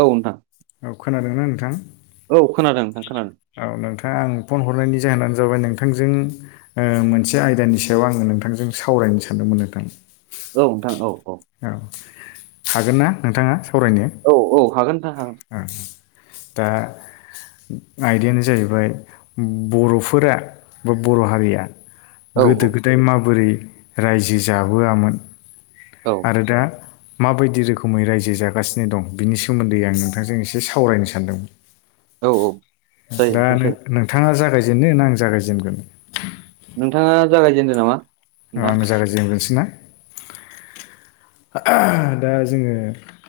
औ नोंथां औ खोनादोंना नोंथां? औ खोनादों नोंथां खोनादों औ नोंथाङा आं फन हरनायनि जाहोनानो जाबाय नोंथांजों ओ मोनसे आयदानि सायाव आङो नोंथांजों सावरायनो सानदोंमोन नोंथां औ नोंथां औ औ औ हागोन ना नोंथाङा सावरायनो? औ औ हागोन नोंथां हागोन दा आयदायानो जाहैबाय बर'फोरा बा बर' हारिया औ औ गोदो-गोदाय माबोरै रायजो जाबोआमोन औ आरो दा माबायदि रोखोमै रायजो जागासिनो दं, बिनि सोमोन्दै आं नोंथांजों एसे सावरायनो सानदोंमोन। औ औ जायो दा नोंथां जायो नोंथाङा जागायजेननो आं जागायजेनगोन? नोंथाङा जागायजेनदो नामा औ नोंथां आंनो जायागाजेग्रोसै ना? दा जोङो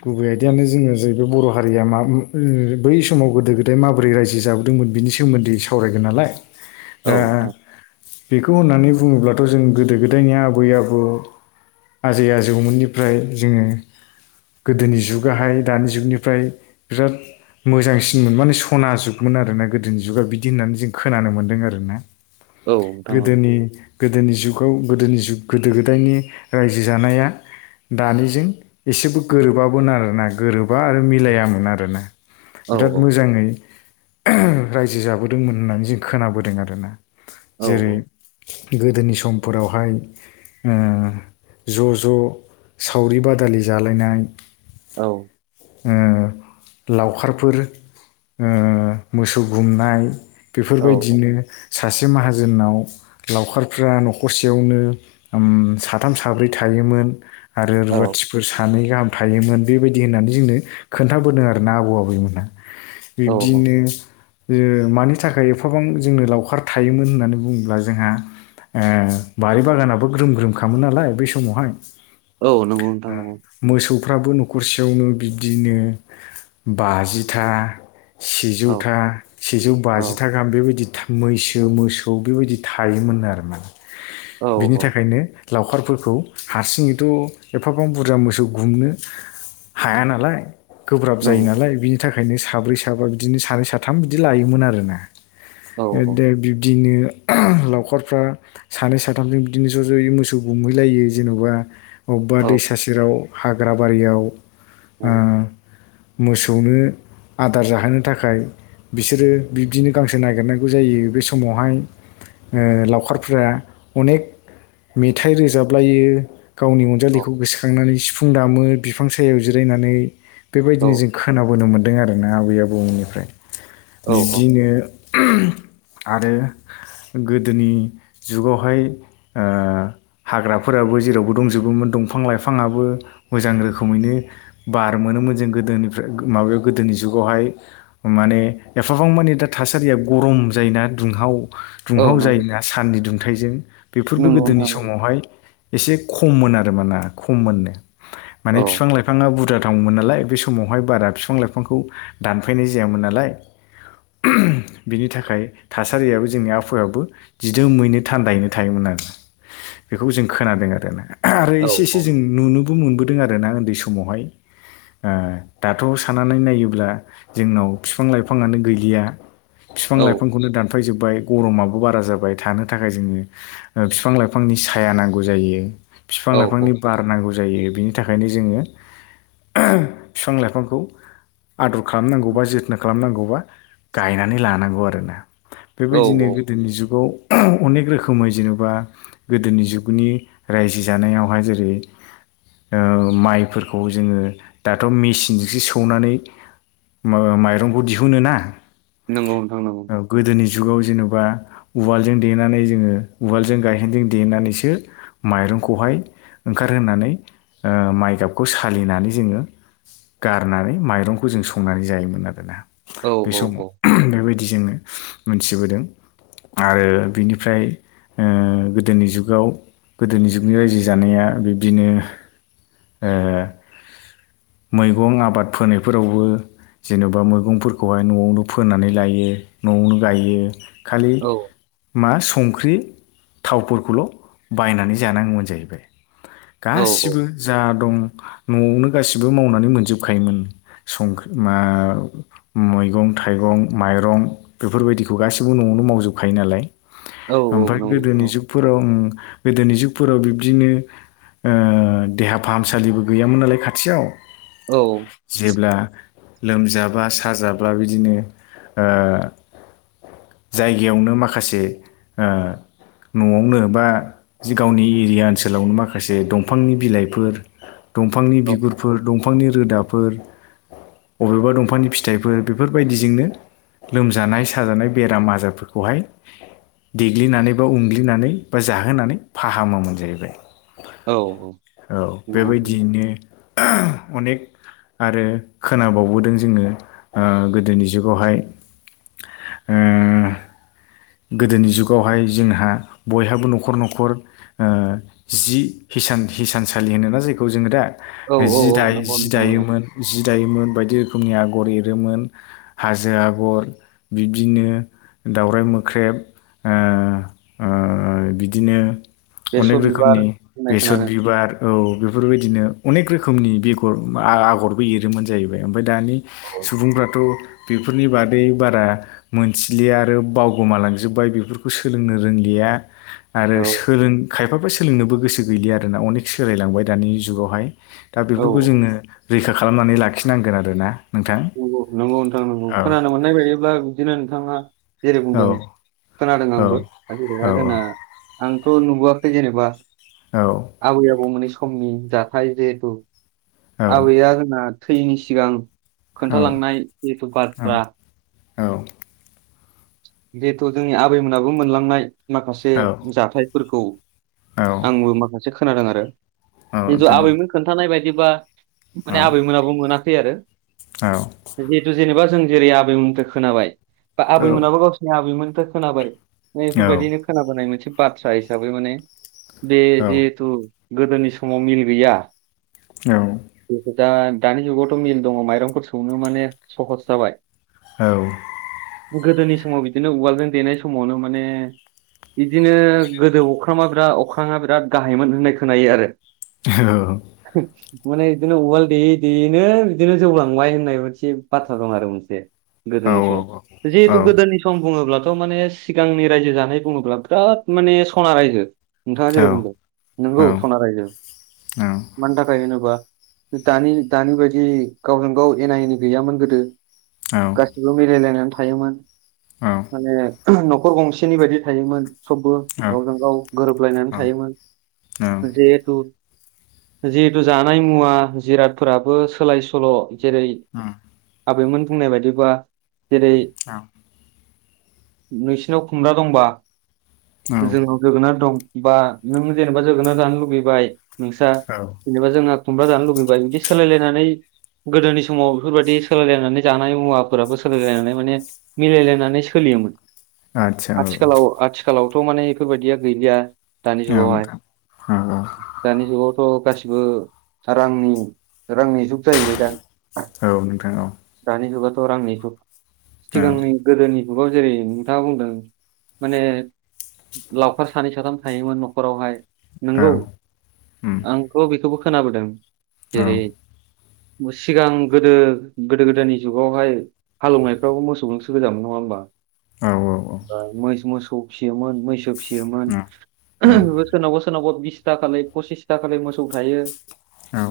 गुबै आयदायानो जोङो जाहैबाय बर' हारिया मा ओ बै समाव गोदो-गोदाय माबोरै रायजो जाबोदोंमोन बिनि सोमोन्दै सावरायगोन नालाय औ दा नोंथां बेखौ होननानै बुङोब्लाथ' जों गोदो-गोदायनि आबै- आबौ, आजै-आजौमोननि ओमफ्राय जोङो गोदोनि जुगाहाय दानि जुगनिफ्राय बिराद मोजांसिनमोन माने सना जुगमोन आरोना गोदोनि जुगा बिदि होननानै जों खोनानो मोन्दों आरोना। औ नोंथां औ गोदोनि गोदोनि जुगाव गोदोनि जुग गोदो-गोदायनि रायजो जानाया दानिजों एसेबो गोरोबामोन आरोना गोरोब बा आरो मिलायामोन आरोना औ बिराद मोजाङै ओहो रायजो जाबोदोंमोन होननानै जों खोनाबोदों आरोना औ जेरै- गोदोनि समफोरावहाय ओ ज' ज' सावरि-बादालि जालायनाय औ ओ लावखारफोर ओ मोसौ गुमनाय, औ बेफोरबायदिनो सासे माहाजोननाव लावखारफ्रा न'खरसेयावनो ओम साथाम- साब्रै थायो मोन आरो औ रुवाथिफोर सानै गाहाम थायोमोन बेबायदि होननानै जोंनो खोन्थाबोदों आरोना आबौ-आबैमोनहा। औ बिब्दिनो ओ मानि थाखाय एफाबां जोंनो लावखार थायोमोन होननानै बुङोब्ला जोंहा ओ बारि-बागानाबो ग्रोम ग्रोम खामोन नालाय बै समावहाय औ नंगौ नोंथां नंगौ [unintelligible] फ्राबो न'खरसेयावनो बिब्दिनो बाजिथा औ सेजौथा, सेजौ औ बाजिथा गाहाम बेबायदि था मैसो-मोसौ बेबायदि थायोमोननो आरोना। औ बिनि औ थाखायनो लावखारफोरखौ हारसिङैथ' एफाबां बुरजा मोसौ गुमनो हाया नालाय, गोब्राब जायो नंगौ नालाय बिनि थाखाय ओंखायनो साब्रै-साबा बिदिनो सानै-साथाम बिदि लायोमोन आरोना औ दा बिब्दिनो लावखारफ्रा सानै-साथामजों बिदिनो ज' ज'यै मोसौ गुमहैलायो जेन'बा अबेबा औ दैसा सेराव हाग्रा बारियाव औ आ मोसौनो आदार जाहोनो थाखाय बिसोरो बिब्दिनो गांसो नागिरनांगौ जायो। बे समावहाय ओ लावखारफोरा अनेक मेथाइ रोजाबलायो गावनि अनजालिखौ गोसोखांनानै सिफुं दामो बिफां सायाव जिरायनानै बेबायदिनो जों खोनाबोनो मोन्दों आरोना आबै आबौमोननिफ्राय बिब्दिनो [unintelligible] आरो गोदोनि जुगावहाय ओ हाग्राफोराबो जेराव दंजोबोमोन दंफां लाइफाङाबो मोजां रोखोमैनो बार मोनोमोन जों गोदोनिफ्राय माबायाव गोदोनि जुगावहाय माने एफाबां मानि दा थासारिया गरम जायोना दुंहाव दुंहाव जायोना साननि दुंथाइजों नंगौ बेफोरबो नंगौ नोंथां गोदोनि नंगौ समावहाय एसे खममोन आरो माना खममोननो औ माने बिफां लाइफाङा बुरजा दंमोन नालाय बे समावहाय बारा बिफां लाइफांखौ दानफायनाय जायामोन नालाय बिनि थाखाय थासारियाबो जोंनि आबहावायाबो जिदोमैनो थान्दायैनो थायोमोन आरो बेखौ जों खोनादों आरोना आरो औ इसे एसे जों नुनोबो मोनबोदों दों आरोना उन्दै समावहाय। ओ दाथ' साननानै नायोब्ला जोंनाव बिफां लाइफाङानो गैलिया बिफां औ लाइफांखौनो दानफायजोब बाय गरमाबो बारा जाबाय थानो थाखाय जोङो बिफां लाइफांनि साया नांगौ जायो। बिफां औ लाइफांनि बार नांगौ जायो बिनि थाखायनो जोङो बिफां लाइफांखौ आदर खालामनांगौबा जोथोन खालामनांगौबा गायनानै लानांगौ आरोना औ बेबायदिनो औ गोदोनि जुगाव अनेक रोखोमै जेनेबा गोदोनि जुगनि रायजो जानायावहाय जेरै ओ माइफोरखौ जोङो दाथ' मेसिनजोंसो सौनानै माइरंखौ दिहुनो ना नंगौ नोंथां नंगौ गोदोनि जुगाव जेनेबा उवालजों देनानै जोङो उवालजों गायहेनजों देनानैसो माइरंखौहाय ओंखारहोनानै ओ माइगाबखौ सालिनानै जोङो गारनानै माइरंखौ जों संनानै जायोमोन आरोना औ बे औ समाव बेबायदि बिदि जोङो मोनथिबोदों। आरो बिनिफ्राय ओ गोदोनि जुगाव गोदोनि जुगनि रायजो जानाया बिब्दिनो ओ मैगं आबाद फोनायफोरावबो जेनेबा मैगंफोरखौहाय न'आवनो फोनानै लायो न'आवनो गायो खालि औ मा संख्रि थावफोरखौल' बायनानै जानांगौमोन जाहैबाय औ औ गासिबो जा दं न'आवनो गासिबो मावनानै मोनजोबखायोमोन संख्रि मा मैगं थाइगं मैगं माइरं बेफोरबायदिखौ गासैबो न'आवनो मावजोबखायो नालाय औ औ ओमफ्राय नंगौ गोदोनि नंगौ जुगफोराव गोदोनि जुगफोराव बिब्दिनो ओ देहा फाहामसालिबो गैयामोन नालाय खाथियाव। औ जेब्ला लोमजाब्ला साजाब्ला बिदिनो ओ जायगायावनो माखासे ओ न'आवनो बा जि गावनि एरिया ओनसोलावनो माखासे दंफांनि बिलाइफोर दंफांनि औ बिगुरफोर दं दंफांनि रोदाफोर बबेबा दंफांनि फिथाइफोर बेफोरबायदिजोंनो लोमजानाय साजानाय बेराम आजारफोरखौहाय देग्लिनानै बा उनग्लिनानै बा जाहोनानै फाहामो मोन जाहैबाय औ औ नंगौ नंगौ बेबायदियैनो अनेक आरो खोनाबावबोदों जोङो गोदोनि जुगावहाय ओ गोदोनि जुगावहाय जोंहा बयहाबो न'खर न'खर ओ जि हिसानसालि होनोना जायखौ जोङो दा औ औ जि औ दायो नंगौ जि नोंथां नंगौ दायोमोन जि दायोमोन बायदि रोखोमनि आगर एरोमोन हाजो आगर बिब्दिनो। दाउरराय मोख्रेब ओ ओ बिदिनो। अनेक बेसर बिबार रोखोमनि होननाय बेसर खोनादों बिबार। औ बेफोरबायदिनो अनेक रोखोमनि बेगर आ-आगरबो एरोमोन जाहैबाय‌। ओमफाय दानि औ सुबुंफ्राथ' बेफोरनि बादै बारा मोनथिलिया आरो बाव गोमालांजोबबाय बेफोरखौ सोलोंनो रोंलिया आरो औ सोलों। खायफाबो सोलोंनोबो गोसो गैलि आरोना अनेक सोलायलांबाय दानि जुगावहाय दा औ बेफोरखौ जोङो। रैखा खालामनानै लाखिनांगोन आरोना। नोंथां नंगौ नंगौ नोंथां नंगौ औ खोनानो मोननाय बायदिब्ला बिदिनो नोंथाङा जेरै औ बुंदों। खोनादों औ आंबो औ जेरै जोंना आंथ' नुबोआखै जेनेबा। औ आबै आबौमोनै समनि जाथाय जिहेथु औ आबैआ जोंना। थैनि सिगां औ खोन्थालांनाय जिथु बाथ्रा। औ। जेथ' जोंनि आबैमोनाबो मोनलांनाय माखासे औ जाथायफोरखौ। औ आंबो माखासे खोनादों आरो औ नोंथां औ जिन्थु आबैमोन खोन्थानाय बायदिबा। माने आबैमोनाबो मोनाखै आरो जिहेथु जेनेबा जों। जेरै आबैमोनिफ्राय खोनाबाय। बा आबैमोनाबो गावसिोरनि आबैमोनिफ्राय खोनाबाय बेफोरबायदिनो खोनाबोनाय मोनसे बाथ्रा हिसाबै माने बे जिहेथु गोदोनि समाव मिल गैया। औ। दा-दानि जुगावथ' मिल दङ माइरंफोर सौनो माने सहस जाबाय। औ। गोदोनि समाव बिदिनो उवालजों देनाय समावनो माने। बिदिनो गोदो अख्रामा बिराद अख्राङा बिराद गाहायमोन होननाय खोनायो आरो। औ। माने बिदिनो उवाल देयै देयैनो बिदिनो जौलांबाय होननाय मोनसे बाथ्रा दं आरो मोनसे। औ गोदोनि समाव जिहेतु गोदोनि सम। बुङोब्लाथ' माने सिगांनि रायजो जानाय बुङोब्ला बिराद माने सना रायजो। नोंथाङा जेरै बुंदों नंगौ सना रायजो मानि थाखाय होनोबा। दानि दानि बायदि गावजों गाव एना एनि गैयामोन गोदो। गासिबो मिलायलायनानै थायोमोन माने। न'खर गंसेनि बायदि थायोमोन। सबबो गावजों गाव गोरोबलायनानै थायोमोन जिहेथु। जिहेतु जानाय मुवा जिरादफोराबो सोलाय सोल'। जेरै आबैमोन बुंनाय बायदिबा जेरै। औ। नोंसिनाव खुमब्रा दंबा औ जोंनाव जोगोनार दं। बा नों जेनेबा जोगोनार जानो लुुबैबाय नोंस्रा जेनेबा जोंहा। खुमब्रा जानो लुुबैबाय बिदि सोलायलायनानै। गोदोनि समाव बेफोरबायाददि सोलायलायनानै जानाय मुवाफोराबो सोलायलायनानै माने। मिलायलायनानै सोलियोमोन आदसा औ आथिखालाव आथिखालाव। थ' मे बेफोरबायदिया गैलिया दानि औ जुगावहाय नोंथां औ ओ रांनि-रांनि जुग जाहैबाय औ नोंथां औ। [unintelligible] रांनि जुग औ सिगांनि गोदोनि जुगाव जेरै नोंथाङा बुंदों माने लावखार सानै साथाम थायोमोन न'खरावहाय औ नंगौ उम आंथ' बेखौबो खोनाबोदों। औ उम जेरै सिगां गोदो--गोदो गोदायनि जुगावहाय हालौवनाय फ्रावबो मोसौजोंसो गोजामोन नङा होमबा औ उम औ नोंथां औ औ ओमफ्राय मै मोसौ फिसियोमोन मैसौ फियोमोन। सोरनावबा-सोरनावबा बिसता खालाय पसिसता खालाय मोसौ थायो।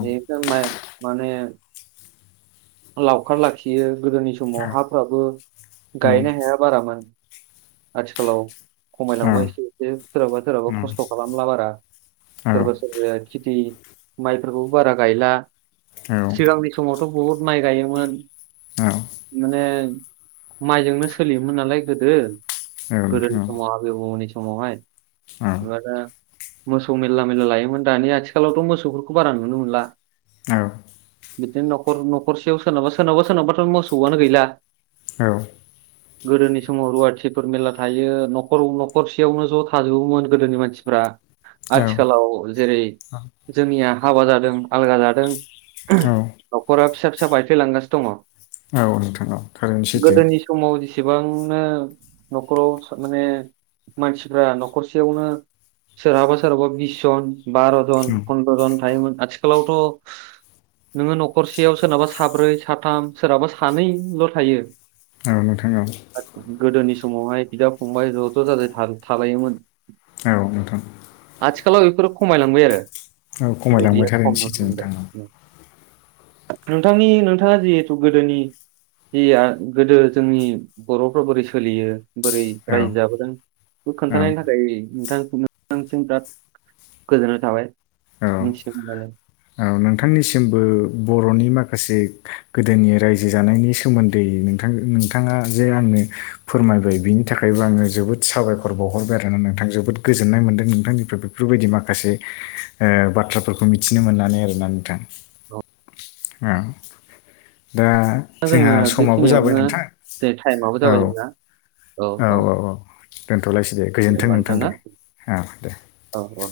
बे [unintelligible] माइ माने लावखार लाखियो। गोदोनि समाव हाफ्राबो गायनाय हाया बारामोन। आथिखालाव खमायलांबा एसे-एसे सोरहाबा-सोरहाबा खस्थ' खालामला बारा सोरबा सोरबाया खेथि माइफोरखौबो बारा गायला सिगांनि समावथ' बहुद माइ गायोमोन। माने माइजोंनो सोलियोमोन नालाय गोदो गोदोनि समाव आबै आबौमोननि समावहाय जेनबा दा मोसौ मेरला-मेरला लायोमोन दानि आथिखालावथ' मोसौफोरखौ बारा नुनो मोनला। औ। बिदिनो न'खर न'खरसेयाव सोरनाबा-सोरनाबा सोरनावाबाथ' मोसौआनो गैला। औ। गोदोनि समाव रुवाथिफोर मेरला थायो न'खर न'खरसेयावनो ज' थाजोबोमोन गोदोनि मानसिफ्रा। औ आथिखालाव जेरै जोंनिया हाबा जादों आलगा जादों। औ न'खरा फिसा-फिसा बायफ्लेलांगासिनो दङ। औ नोंथा औ। थारैनो सैथो गोदोनि समाव एसेबांनो न'खराव सा माने मानसिफ्रा न'खरसेयावनो सोरहाबा-सोरहाबा बिस जन बार'जन उम, फन्द्र'जन थायोमोन। आथिखालावथ' नोङो न'खरसेयाव सोरनाबा साब्रै साथाम सोरनाबा सानै ल' थायो। औ नोंथां औ। गोदोनि समावहाय बिदा फंबाय ज'-ज' जाजाय था थाबायोमोन। औ नोंथां आथिखा खालाव बेफोरो खमायलांबाय आरो औ खमायलांबाय गैलिया खम थारैनो सैथो नुनो नोंथां मोनबाय। औ ओम नोंथांनि नोंथाङा जिहेथु गोदोनि जि गोदो जोंनि बर'फ्रा बोरै सोलियो बोरै औ रायजो जाबोदों बेखौ औ खोन्थानायनि थाखाय नोंथां नोंथांनिसिम बिराद गोजोननाय थाबाय। औ मिथिनो मोननानै औ नोंथांनिसिमबो बर'नि माख से गोदोनि रायजो जानायनि सोमोन्दै नोंथां नोंथाङा जे आंनो फोरमाय [unintelligible] बिनि थाखायबो आङो जोबोद साबायखर बावहरबाय आरो ना नोंथां जोबोद गोजोननाय मोनदों नोंथांनिफ्राय बेफोरबायदि माखासे ओ बाथ्राफोरखौ मिथिनो मोननानै आरोना नोंथां औ। दा दा जोङो जोंहा समाबो जाबाय बेखिनियावनो नोंथां जे टाइमाबो औ। जाबाय जोंना औ औ औ। दलायसै दे गोजोन्थों नोंथां दे औ दे। औ औ